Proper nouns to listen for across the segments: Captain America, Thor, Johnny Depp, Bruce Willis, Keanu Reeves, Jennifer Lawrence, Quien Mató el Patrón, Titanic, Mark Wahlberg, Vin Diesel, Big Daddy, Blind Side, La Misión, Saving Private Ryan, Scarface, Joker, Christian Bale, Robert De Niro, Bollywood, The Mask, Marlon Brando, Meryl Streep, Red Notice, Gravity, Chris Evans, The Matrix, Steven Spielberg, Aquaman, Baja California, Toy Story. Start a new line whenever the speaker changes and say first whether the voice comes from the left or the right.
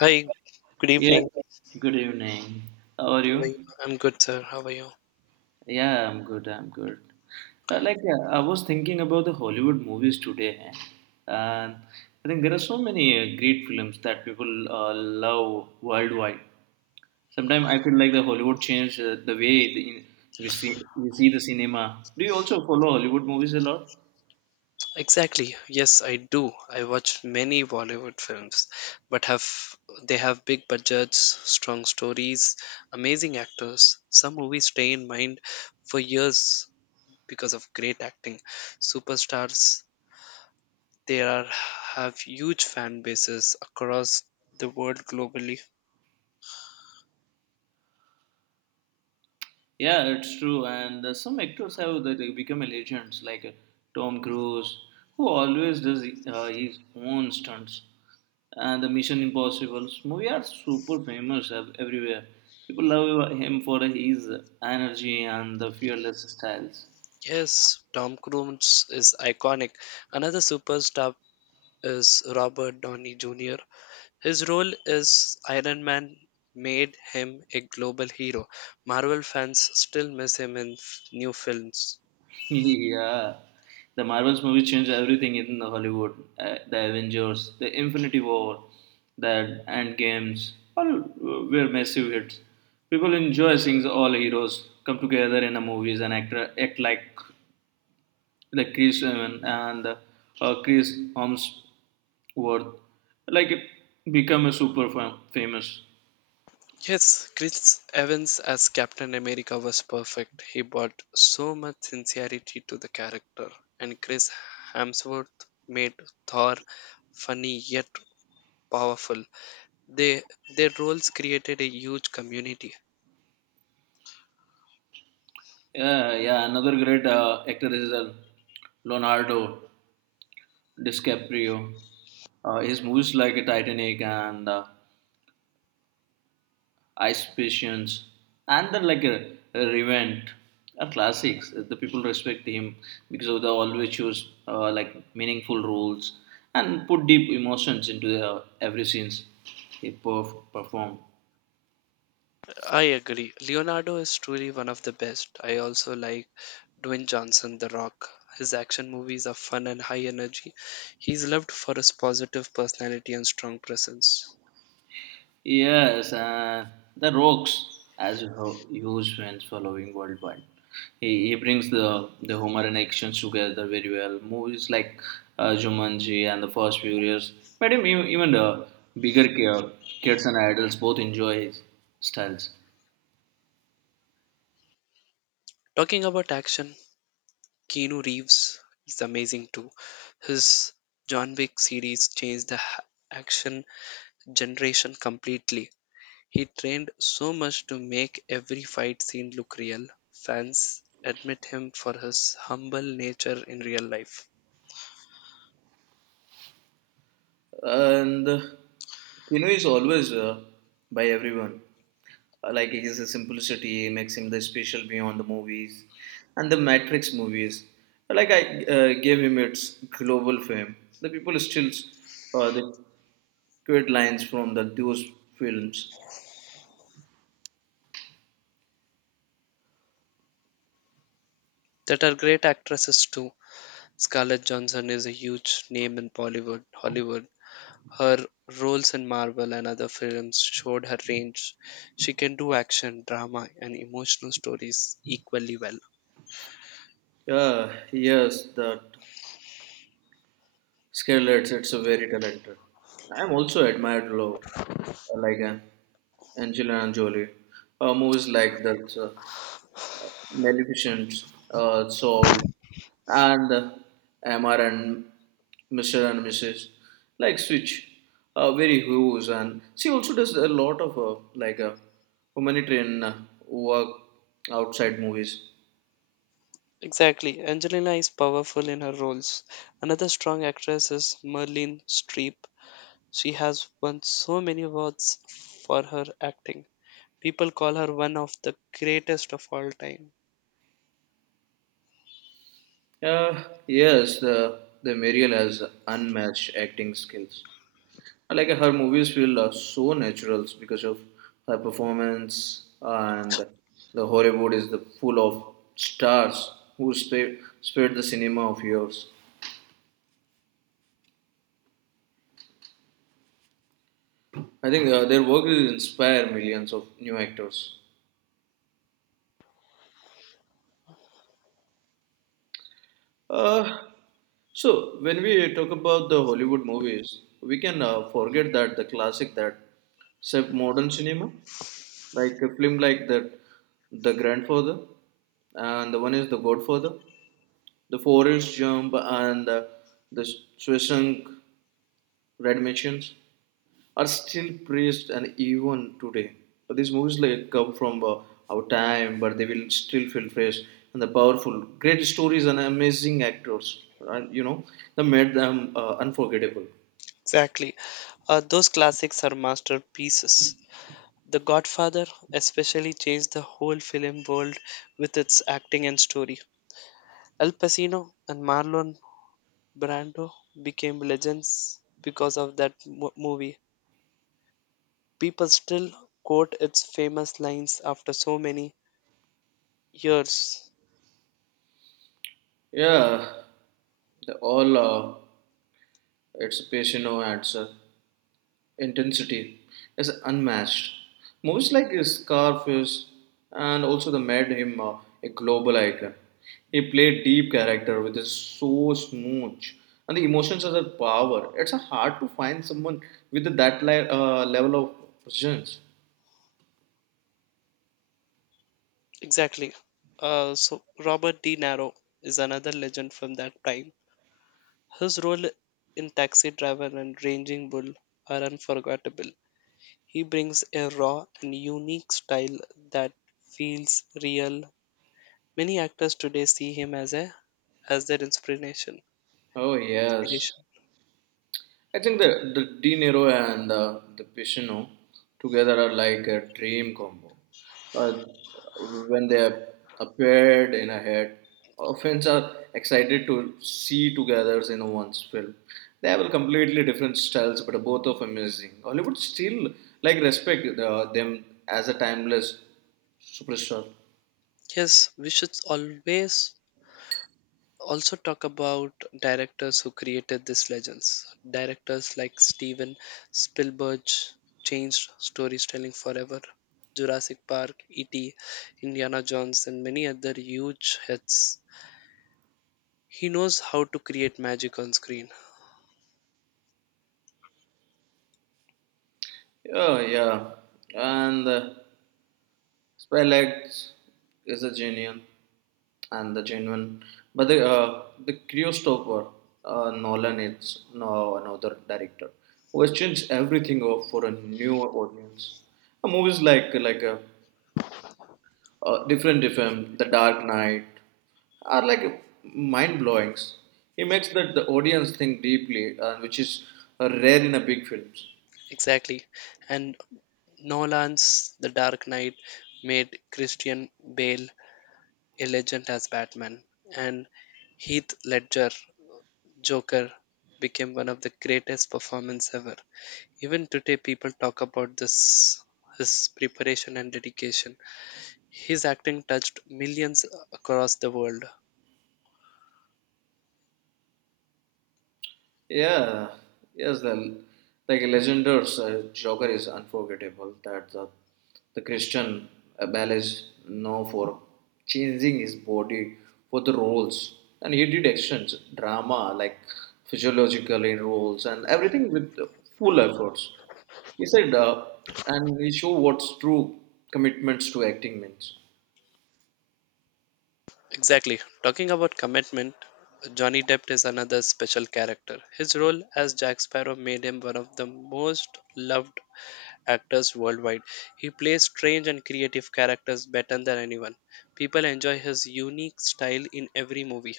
left: Hi, good
right: Yeah,
left: evening.
right: good evening. How are
left: How are
right: you?
left: you? I'm good, sir. How are you?
right: Yeah, I'm good. I'm good. I was thinking about the Hollywood movies today, and I think there are so many great films that people love worldwide. Sometimes I feel like the Hollywood changed the way we see the cinema. Do you also follow Hollywood movies a lot?
left: Exactly. Yes, I do. I watch many Bollywood films, but have they have big budgets, strong stories, amazing actors. Some movies stay in mind for years because of great acting. Superstars, they are have huge fan bases across the world globally.
right: Yeah, it's true. And some actors have that they become a legends, like Tom Cruise, who always does his own stunts. And the Mission Impossible movie are super famous everywhere. People love him for his energy and the fearless styles.
left: Yes, Tom Cruise is iconic. Another superstar is Robert Downey Jr. His role as Iron Man made him a global hero. Marvel fans still miss him in new films.
right: Yeah, the Marvels movies changed everything in the Hollywood. The Avengers, the Infinity War, the End Games, all were massive hits. People enjoy seeing all heroes come together in the movies and act like Chris Evans and Chris Hemsworth, like become a famous.
left: Yes, Chris Evans as Captain America was perfect. He brought so much sincerity to the character, and Chris Hemsworth made Thor funny yet powerful. They Their roles created a huge community.
right: Yeah, yeah. Another great actor is Leonardo. DiCaprio. His movies like Titanic and Ice Patience and then like Revenge are classics. The people respect him because of the always choose like meaningful roles and put deep emotions into every scenes he performed.
left: I agree. Leonardo is truly one of the best. I also like Dwayne Johnson, The Rock. His action movies are fun and high energy. He's loved for his positive personality and strong presence.
right: Yes, the Rocks, as huge fans following worldwide. He brings the humor and actions together very well. Movies like Jumanji and The Fast Furious, but even the bigger kids and adults both enjoy his styles.
left: Talking about action, Keanu Reeves is amazing too. His John Wick series changed the action generation completely. He trained so much to make every fight scene look real. Fans admit him for his humble nature in real life.
right: And Kino is always by everyone. Like his simplicity makes him the special beyond the movies and the Matrix movies. Like I gave him its global fame. The people still the quote lines from the those films.
left: That are great actresses too. Scarlett Johansson is a huge name in Bollywood, Hollywood. Her roles in Marvel and other films showed her range. She can do action, drama, and emotional stories equally well.
right: Yeah, yes, that Scarlett, it's a very talented. I am also admired low, like Angelina Jolie. Movies like that. Maleficent, Soul, and Amar and Mr. and Mrs. Like Switch, very huge, and she also does a lot of humanitarian work outside movies.
left: Exactly. Angelina is powerful in her roles. Another strong actress is Merlin Streep. She has won so many awards for her acting. People call her one of the greatest of all time.
right: Yes, the Mariel has unmatched acting skills. Like her movies feel so natural because of her performance, and the Hollywood is the full of stars who spread the cinema of years. I think their work will inspire millions of new actors. uh, so when we talk about the Hollywood movies, we can forget that the classic that shaped modern cinema, like a film like that, the grandfather, and the one is the godfather, the four-inch jump, and the Swissung red missions are still praised and even today. But these movies like come from our time, but they will still feel fresh and the powerful, great stories and amazing actors. That made them unforgettable.
left: Exactly. Those classics are masterpieces. The Godfather especially changed the whole film world with its acting and story. Al Pacino and Marlon Brando became legends because of that movie. People still quote its famous lines after so many years.
right: Yeah, the all it's Pacino ads. Intensity is unmatched. Movies like Scarface and also the made him a global icon. He played deep character with his so smooth and the emotions are the power. It's hard to find someone with that level of presence.
left: Exactly. So Robert De Niro is another legend from that time. His role in Taxi Driver and Raging Bull are unforgettable. He brings a raw and unique style that feels real. Many actors today see him as their inspiration.
right: Oh yes,
left: Inspiration.
right: I think the De Niro and the Pacino together are like a dream combo. Uh, when they appeared in a head, fans are excited to see together in one's film. They have a completely different styles, but both of amazing. Hollywood still like respect them as a timeless superstar.
left: Yes, we should always also talk about directors who created these legends. Directors like Steven Spielberg changed storytelling forever. Jurassic Park, E.T., Indiana Jones, and many other huge hits. He knows how to create magic on screen.
right: Yeah, yeah, and Spy Lights is a genius and the genuine. But the Christopher Nolan is no another director who has changed everything for a new audience. Movies like a different different The Dark Knight are like mind blowings. He makes that the audience think deeply, which is rare in a big films.
left: Exactly. And Nolan's The Dark Knight made Christian Bale a legend as Batman, and Heath Ledger Joker became one of the greatest performances ever. Even today, people talk about this his preparation and dedication. His acting touched millions across the world.
right: Yeah, yes, the like legendaries Joker is unforgettable. That the Christian Bale known for changing his body for the roles, and he did actions, drama, like physiological in roles, and everything with full efforts. He said, and he showed what's true commitments to acting means.
left: Exactly. Talking about commitment, Johnny Depp is another special character. His role as Jack Sparrow made him one of the most loved actors worldwide. He plays strange and creative characters better than anyone. People enjoy his unique style in every movie.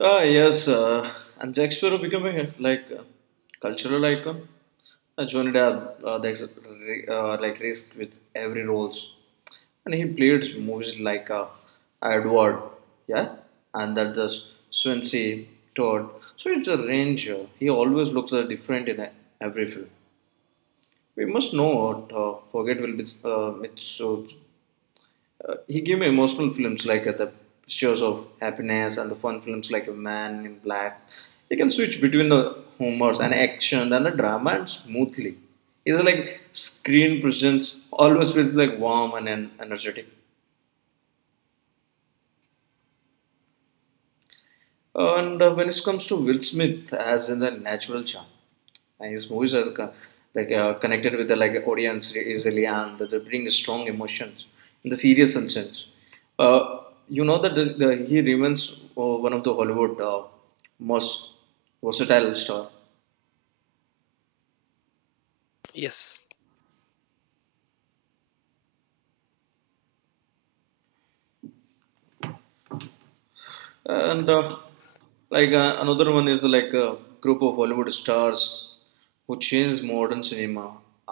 right: Ah, yes, and Shakespeare becoming a, like a cultural icon. Johnny Depp, like risked with every roles, and he played movies like Edward, yeah, and that the Swansea Todd. So it's a range. He always looks different in every film. We must not forget Will Smith. He gave me emotional films like The Pictures of Happiness and the fun films like A Man in Black. He can switch between the humors and action and the drama and smoothly. His like screen presence always feels like warm and energetic. And when it comes to Will Smith, as in the natural charm, and his movies are like connected with the like audience easily, and they bring strong emotions in the serious sense. Uh, that he remains one of the Hollywood most versatile star.
left: Yes,
right: And like another one is the group of Hollywood stars who changed modern cinema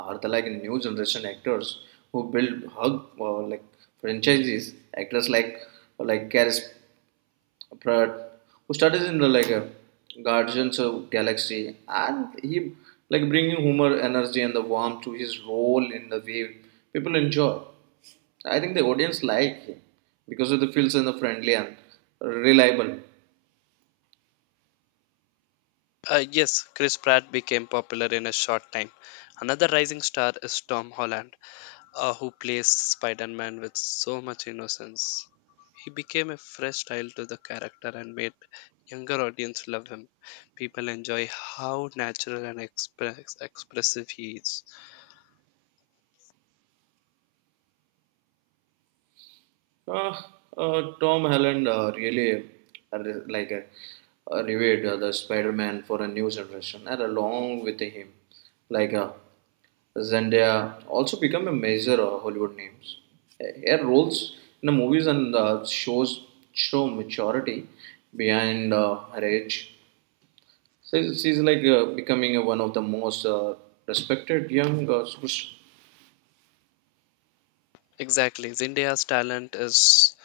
right: are the like new generation actors who build hug like franchises, actors like Karis Pratt, who started in the Guardians of Galaxy, and he like bringing humor energy and the warmth to his role in the way people enjoy. I think the audience like him because of the feels and the friendly and reliable.
left: yes, Chris Pratt became popular in a short time. Another rising star is Tom Holland, who plays Spider Man with so much innocence. He became a fresh style to the character and made younger audience love him. People enjoy how natural and expressive he is.
right: Uh, Tom Holland really revived the Spider-Man for a new generation, and along with him, like Zendaya also become a major Hollywood names. Her roles in the movies and shows show maturity behind her age. So she's like becoming one of the most respected young superstars.
left: Exactly, Zendaya's talent is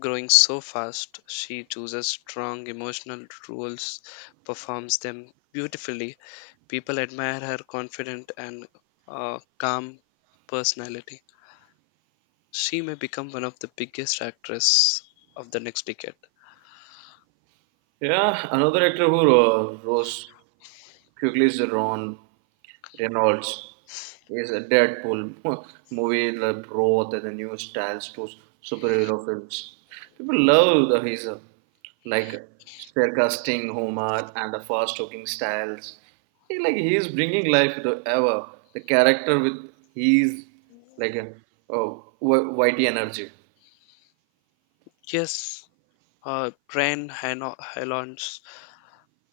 left: growing so fast. She chooses strong emotional roles, performs them beautifully. People admire her confident and calm personality. She may become one of the biggest actresses of the next decade.
right: Yeah, another actor who rose quickly is Ron Reynolds. His Deadpool movie, the brought the new styles to superhero films. People love the his like sarcastic humor and the fast-talking styles. He is bringing life to ever the character with his like a uh, witty energy.
left: Yes, uh, Ryan Hano- Reynolds,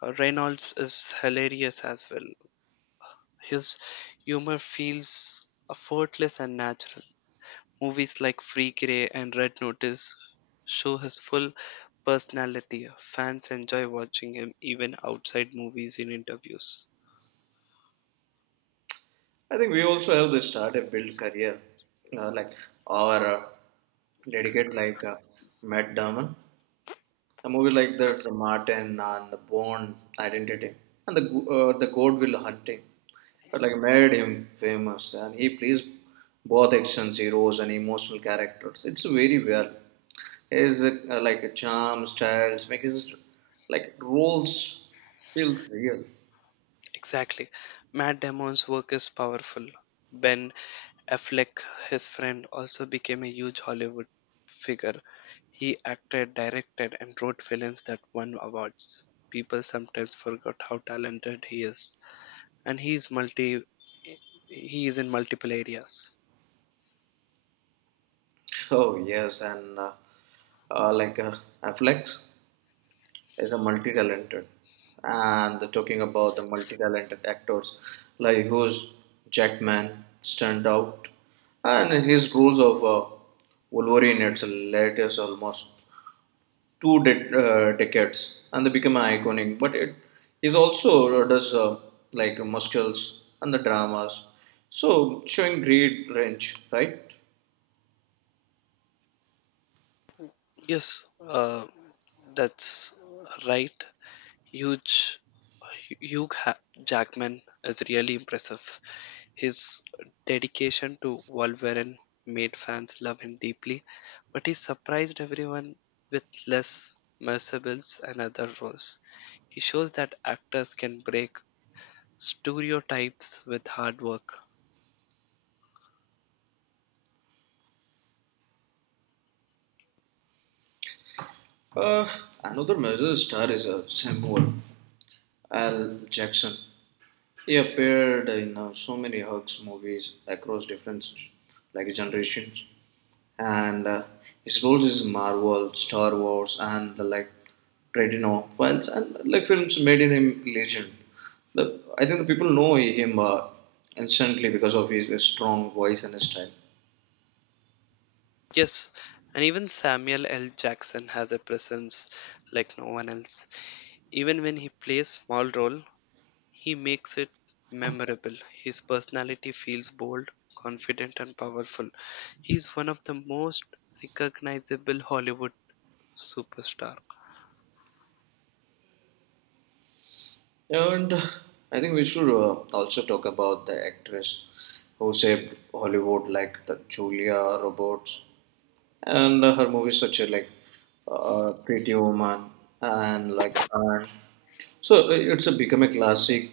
left: uh, Reynolds is hilarious as well. His humor feels effortless and natural. Movies like Free Grey and Red Notice show his full personality. Fans enjoy watching him even outside movies in interviews.
right: I think we also have the startup build career, like our dedicate like Matt Damon. A movie like that, the Martin and the Bond Identity and the Godwill Hunting, but like made him famous, and he plays both action heroes and emotional characters. It's very well. His like charm, styles make his like roles feels real.
left: Exactly. Matt Damon's work is powerful. Ben Affleck, his friend, also became a huge Hollywood figure. He acted, directed, and wrote films that won awards. People sometimes forget how talented he is, and he is multi. He is in multiple areas.
right: Oh yes, and like Affleck is a multi-talented, and talking about the multi-talented actors like who's Jackman stand out, and his roles of Wolverine it's latest almost decades and they become iconic, but it is also does like muscles and the dramas, so showing great range, right?
left: Yes, that's right. Huge Hugh Ha- Jackman is really impressive. His dedication to Wolverine made fans love him deeply, but he surprised everyone with less mercenaries and other roles. He shows that actors can break stereotypes with hard work.
right: uh, Another major star is Samuel L Jackson. He appeared in so many Hux movies across different like generations, and his roles is Marvel, Star Wars, and the like Tradino files and like films made in him legend. I think the people know him instantly because of his strong voice and style.
left: Yes, and even Samuel L. Jackson has a presence like no one else. Even when he plays small role, he makes it memorable. His personality feels bold, confident, and powerful. He's one of the most recognizable Hollywood superstar.
right: And I think we should also talk about the actress who saved Hollywood, like the Julia Roberts, and her movies such as like Pretty Woman and like Anne. So it's a become a classic.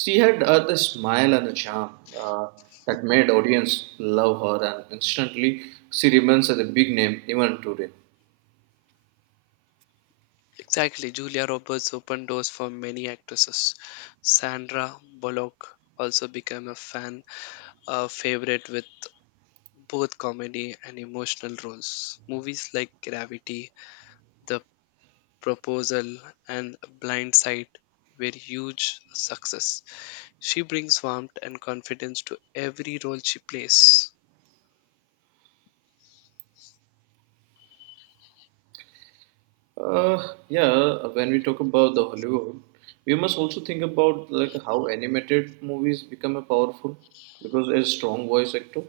right: She had the smile and the charm that made audience love her, and instantly she remains as a big name even today.
left: Exactly, Julia Roberts opened doors for many actresses. Sandra Bullock also became a favorite with both comedy and emotional roles. Movies like Gravity, The Proposal, and Blind Side were huge success. She brings warmth and confidence to every role she plays.
right: Yeah, when we talk about the Hollywood, we must also think about like how animated movies become a powerful because a strong voice actor.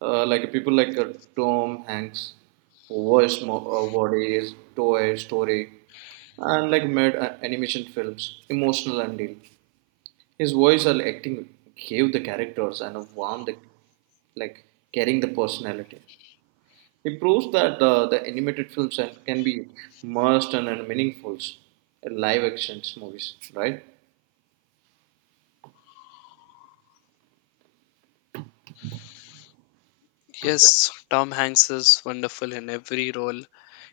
right: Like people like Tom Hanks, Bodies, Toy Story, and like made animation films, emotional and deep. His voice and acting gave the characters and a warm, the, like carrying the personality. He proves that the animated films can be immersed and meaningful in live action movies, right?
left: Yes, Tom Hanks is wonderful in every role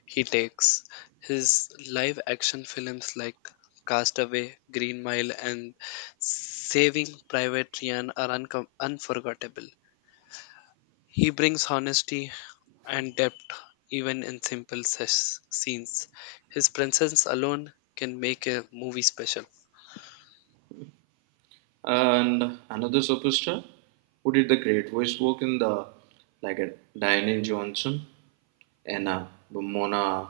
left: he takes. His live action films like Castaway, Green Mile, and Saving Private Ryan are uncom unforgettable. He brings honesty and depth even in simple scenes. His presence alone can make a movie special.
right: And another superstar who did the great voice work in the like a Dwayne Johnson and Mona.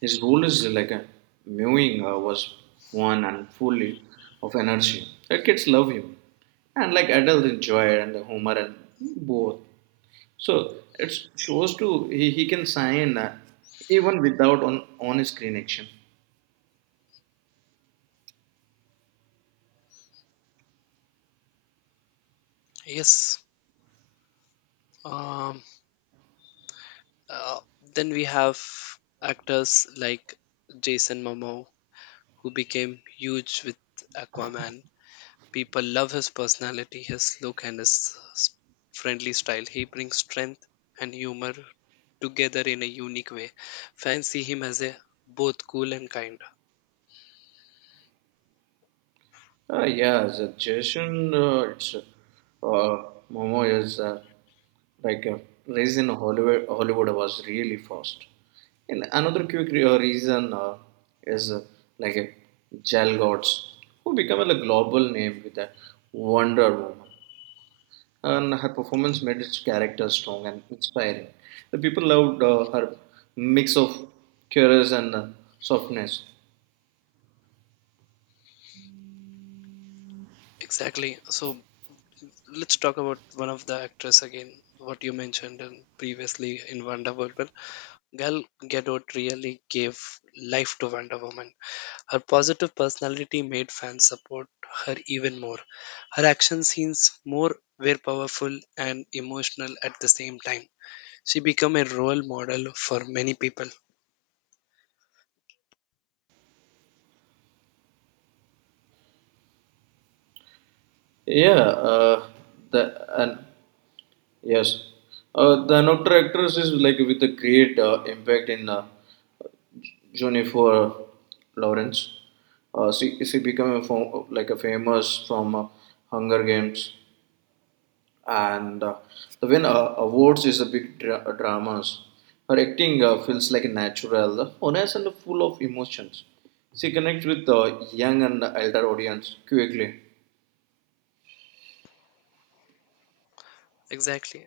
right: His role is like a mewing was fun and fully of energy. The kids love him, and like adults enjoy it and the humor and both. So it shows to he can sign even without on screen action.
left: Yes, um, Uh, then we have actors like Jason Momoa, who became huge with Aquaman. People love his personality, his look, and his friendly style. He brings strength and humor together in a unique way. Fans see him as a both cool and kind.
right: Yeah, the Jason, it's Momo is like uh, raised in Hollywood. Hollywood was really fast. And another quick reason is like Jal Gods, who became a global name with a Wonder Woman. And her performance made its character strong and inspiring. The people loved her mix of curious and softness.
left: Exactly. So let's talk about one of the actress again. What you mentioned previously in Wonder Woman, Gal Gadot really gave life to Wonder Woman. Her positive personality made fans support her even more. Her action scenes more were powerful and emotional at the same time. She became a role model for many people.
right: Yeah, uh, the and Yes, the another actress is like with a great impact in Jennifer Lawrence. She became a fo- like a famous from Hunger Games and the win awards is a big dramas. Her acting feels like natural, honest, and full of emotions. She connects with the young and elder audience quickly.
left: Exactly.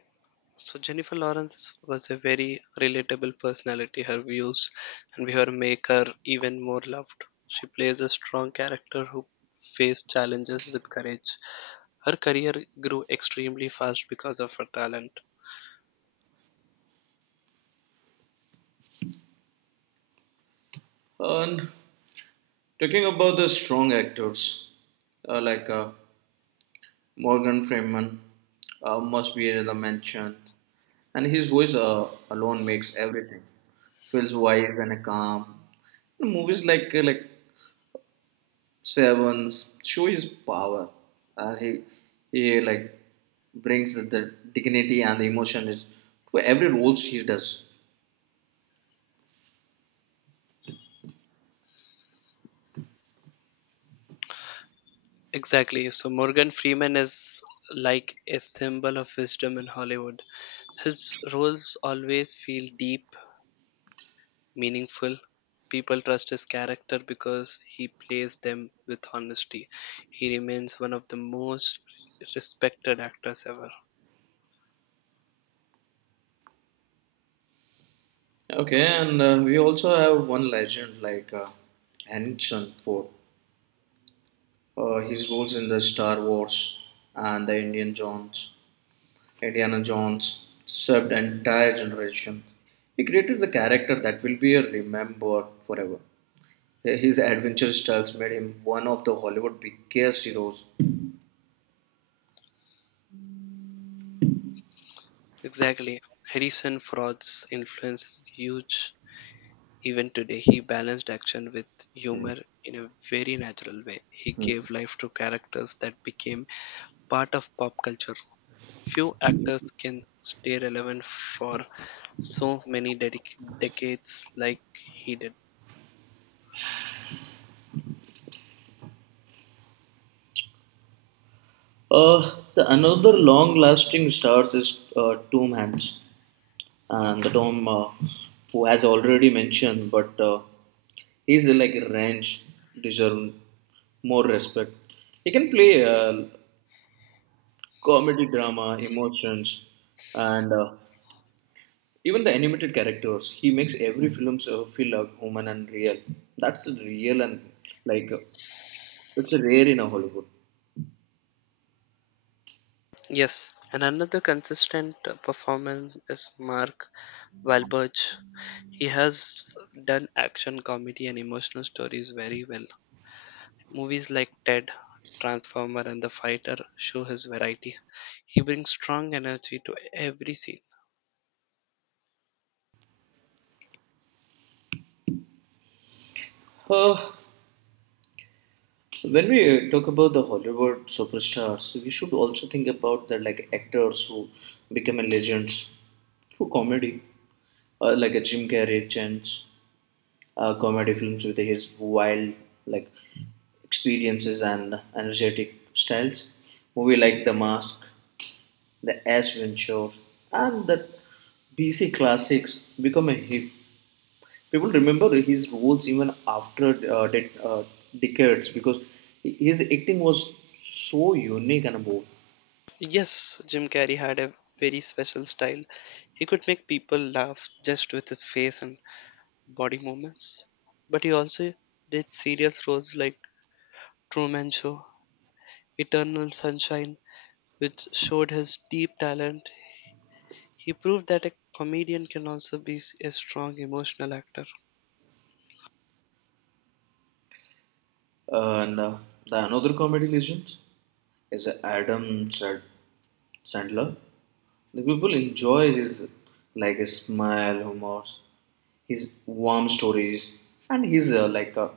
left: So Jennifer Lawrence was a very relatable personality. Her views and her make her even more loved. She plays a strong character who faced challenges with courage. Her career grew extremely fast because of her talent.
right: And talking about the strong actors, uh, like uh, Morgan Freeman must be another mention, and his voice alone makes everything feels wise and calm. Movies like Sevens show his power, and he brings the dignity and the emotion is to every roles he does.
left: Exactly. So Morgan Freeman is like a symbol of wisdom in Hollywood. His roles always feel deep, meaningful. People trust his character because he plays them with honesty. He remains one of the most respected actors ever.
right: Okay, and we also have one legend like Harrison Ford. His roles in the Star Wars and the Indiana Jones served an entire generation. He created the character that will be remembered forever. His adventure styles made him one of the Hollywood biggest heroes.
left: Exactly. Harrison Ford's influence is huge. Even today, he balanced action with humor in a very natural way. He gave life to characters that became part of pop culture. Few actors can stay relevant for so many decades like he did.
right: The another long-lasting stars is Tom Hanks, and the Tom who has already mentioned, but he's like range deserve more respect. He can play comedy, drama, emotions, and even the animated characters, he makes every film so feel human and real. That's real and like uh, it's rare in a Hollywood.
left: Yes, and another consistent performance is Mark Wahlberg. He has done action, comedy, and emotional stories very well. Movies like Ted, Transformer, and The Fighter show his variety. He brings strong energy to every scene.
right: Uh, when we talk about the Hollywood superstars, we should also think about the like actors who become a legends through comedy, like a Jim Carrey chance, comedy films with his wild like experiences and energetic styles. Movie like The Mask the Aspen Shores, and the BC classics become a hit. People remember his roles even after decades because his acting was so unique and bold.
left: Yes, Jim Carrey had a very special style. He could make people laugh just with his face and body movements. But he also did serious roles like Truman Show, Eternal Sunshine, which showed his deep talent. He proved that a comedian can also be a strong emotional actor.
right: And the another comedy legend is Sandler. The people enjoy his smile, humor, his warm stories, and his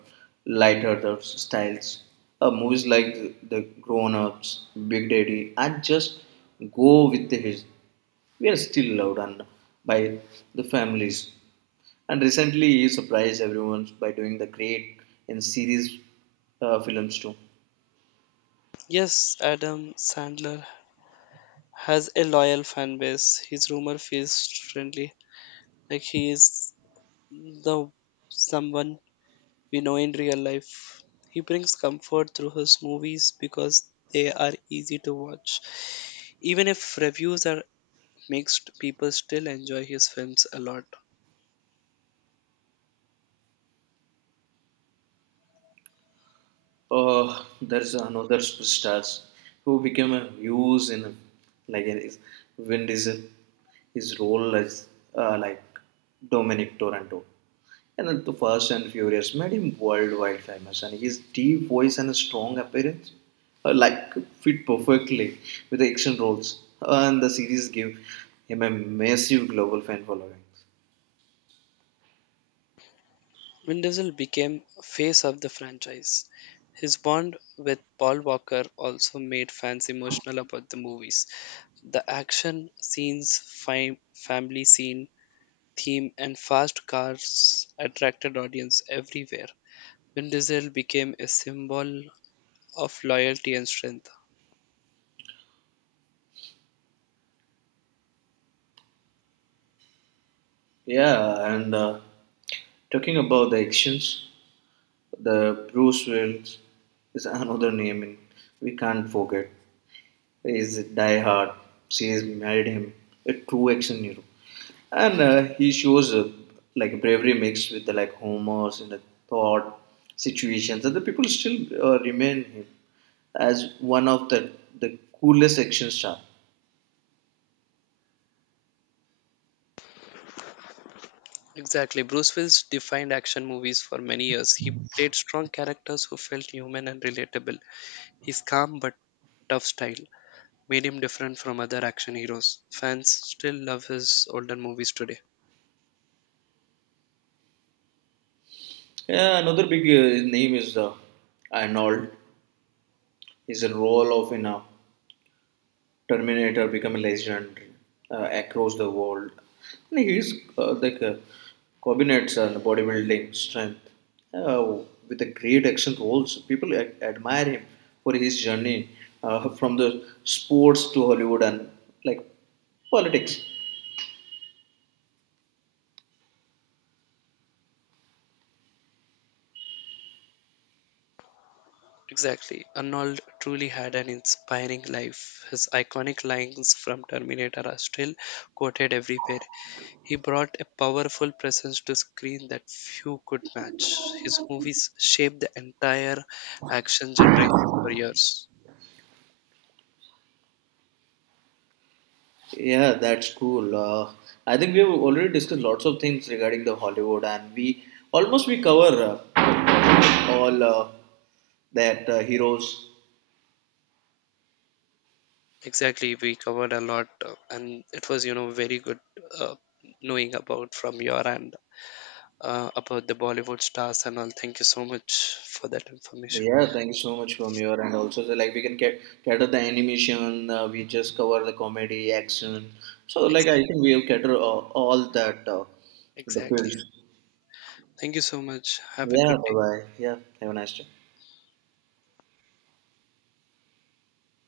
right: lighter the styles. Movies like The Grown Ups, Big Daddy, and just go with the his. We are still loved and by the families. And recently, he surprised everyone by doing the great in series films too.
left: Yes, Adam Sandler has a loyal fan base. His rumor feels friendly. Like he is the someone we know in real life. He brings comfort through his movies because they are easy to watch. Even if reviews are mixed, people still enjoy his films a lot.
right: Oh, there's another superstar who became a huge in like is Vin Diesel. His role as uh, like Dominic Toronto, and then the Fast and Furious made him worldwide famous. And his deep voice and strong appearance uh, like fit perfectly with the action roles. And the series gave him a massive global fan following.
left: Vin Diesel became face of the franchise. His bond with Paul Walker also made fans emotional about the movies. The action scenes, family scene, theme, and fast cars attracted audience everywhere. Vin Diesel became a symbol of loyalty and strength.
right: Yeah, and talking about the actions, the Bruce Willis is another name in, we can't forget. He is a diehard. She has married him, a true action hero, and he shows like bravery mixed with the like humors and the thought situations, and the people still remain him as one of the coolest action star.
left: Exactly. Bruce Willis defined action movies for many years. He played strong characters who felt human and relatable. His calm but tough style made him different from other action heroes. Fans still love his older movies today.
right: Yeah, another big name is Arnold. His role of in a Terminator become a legend across the world. And his combinates and bodybuilding strength uh, with the great action roles. People admire him for his journey from the sports to Hollywood and like politics.
left: Exactly. Arnold truly had an inspiring life. His iconic lines from Terminator are still quoted everywhere. He brought a powerful presence to screen that few could match. His movies shaped the entire action generation for years.
right: Yeah, that's cool. I think we have already discussed lots of things regarding the Hollywood, and we almost we cover all that heroes.
left: Exactly, we covered a lot, and it was, you know, very good uh, knowing about from your end about the Bollywood stars and all. Thank you so much for that information.
right: Yeah, thank you so much from your and also the, like we can get cater the animation. We just cover the comedy, action. So like I think
left: Exactly.
right: we have cater all that the
left: Exactly.
right: fields.
left: Thank you so much. Have a
right: Yeah,
left: good
right: bye
left: day.
right: bye. Yeah, have a nice day.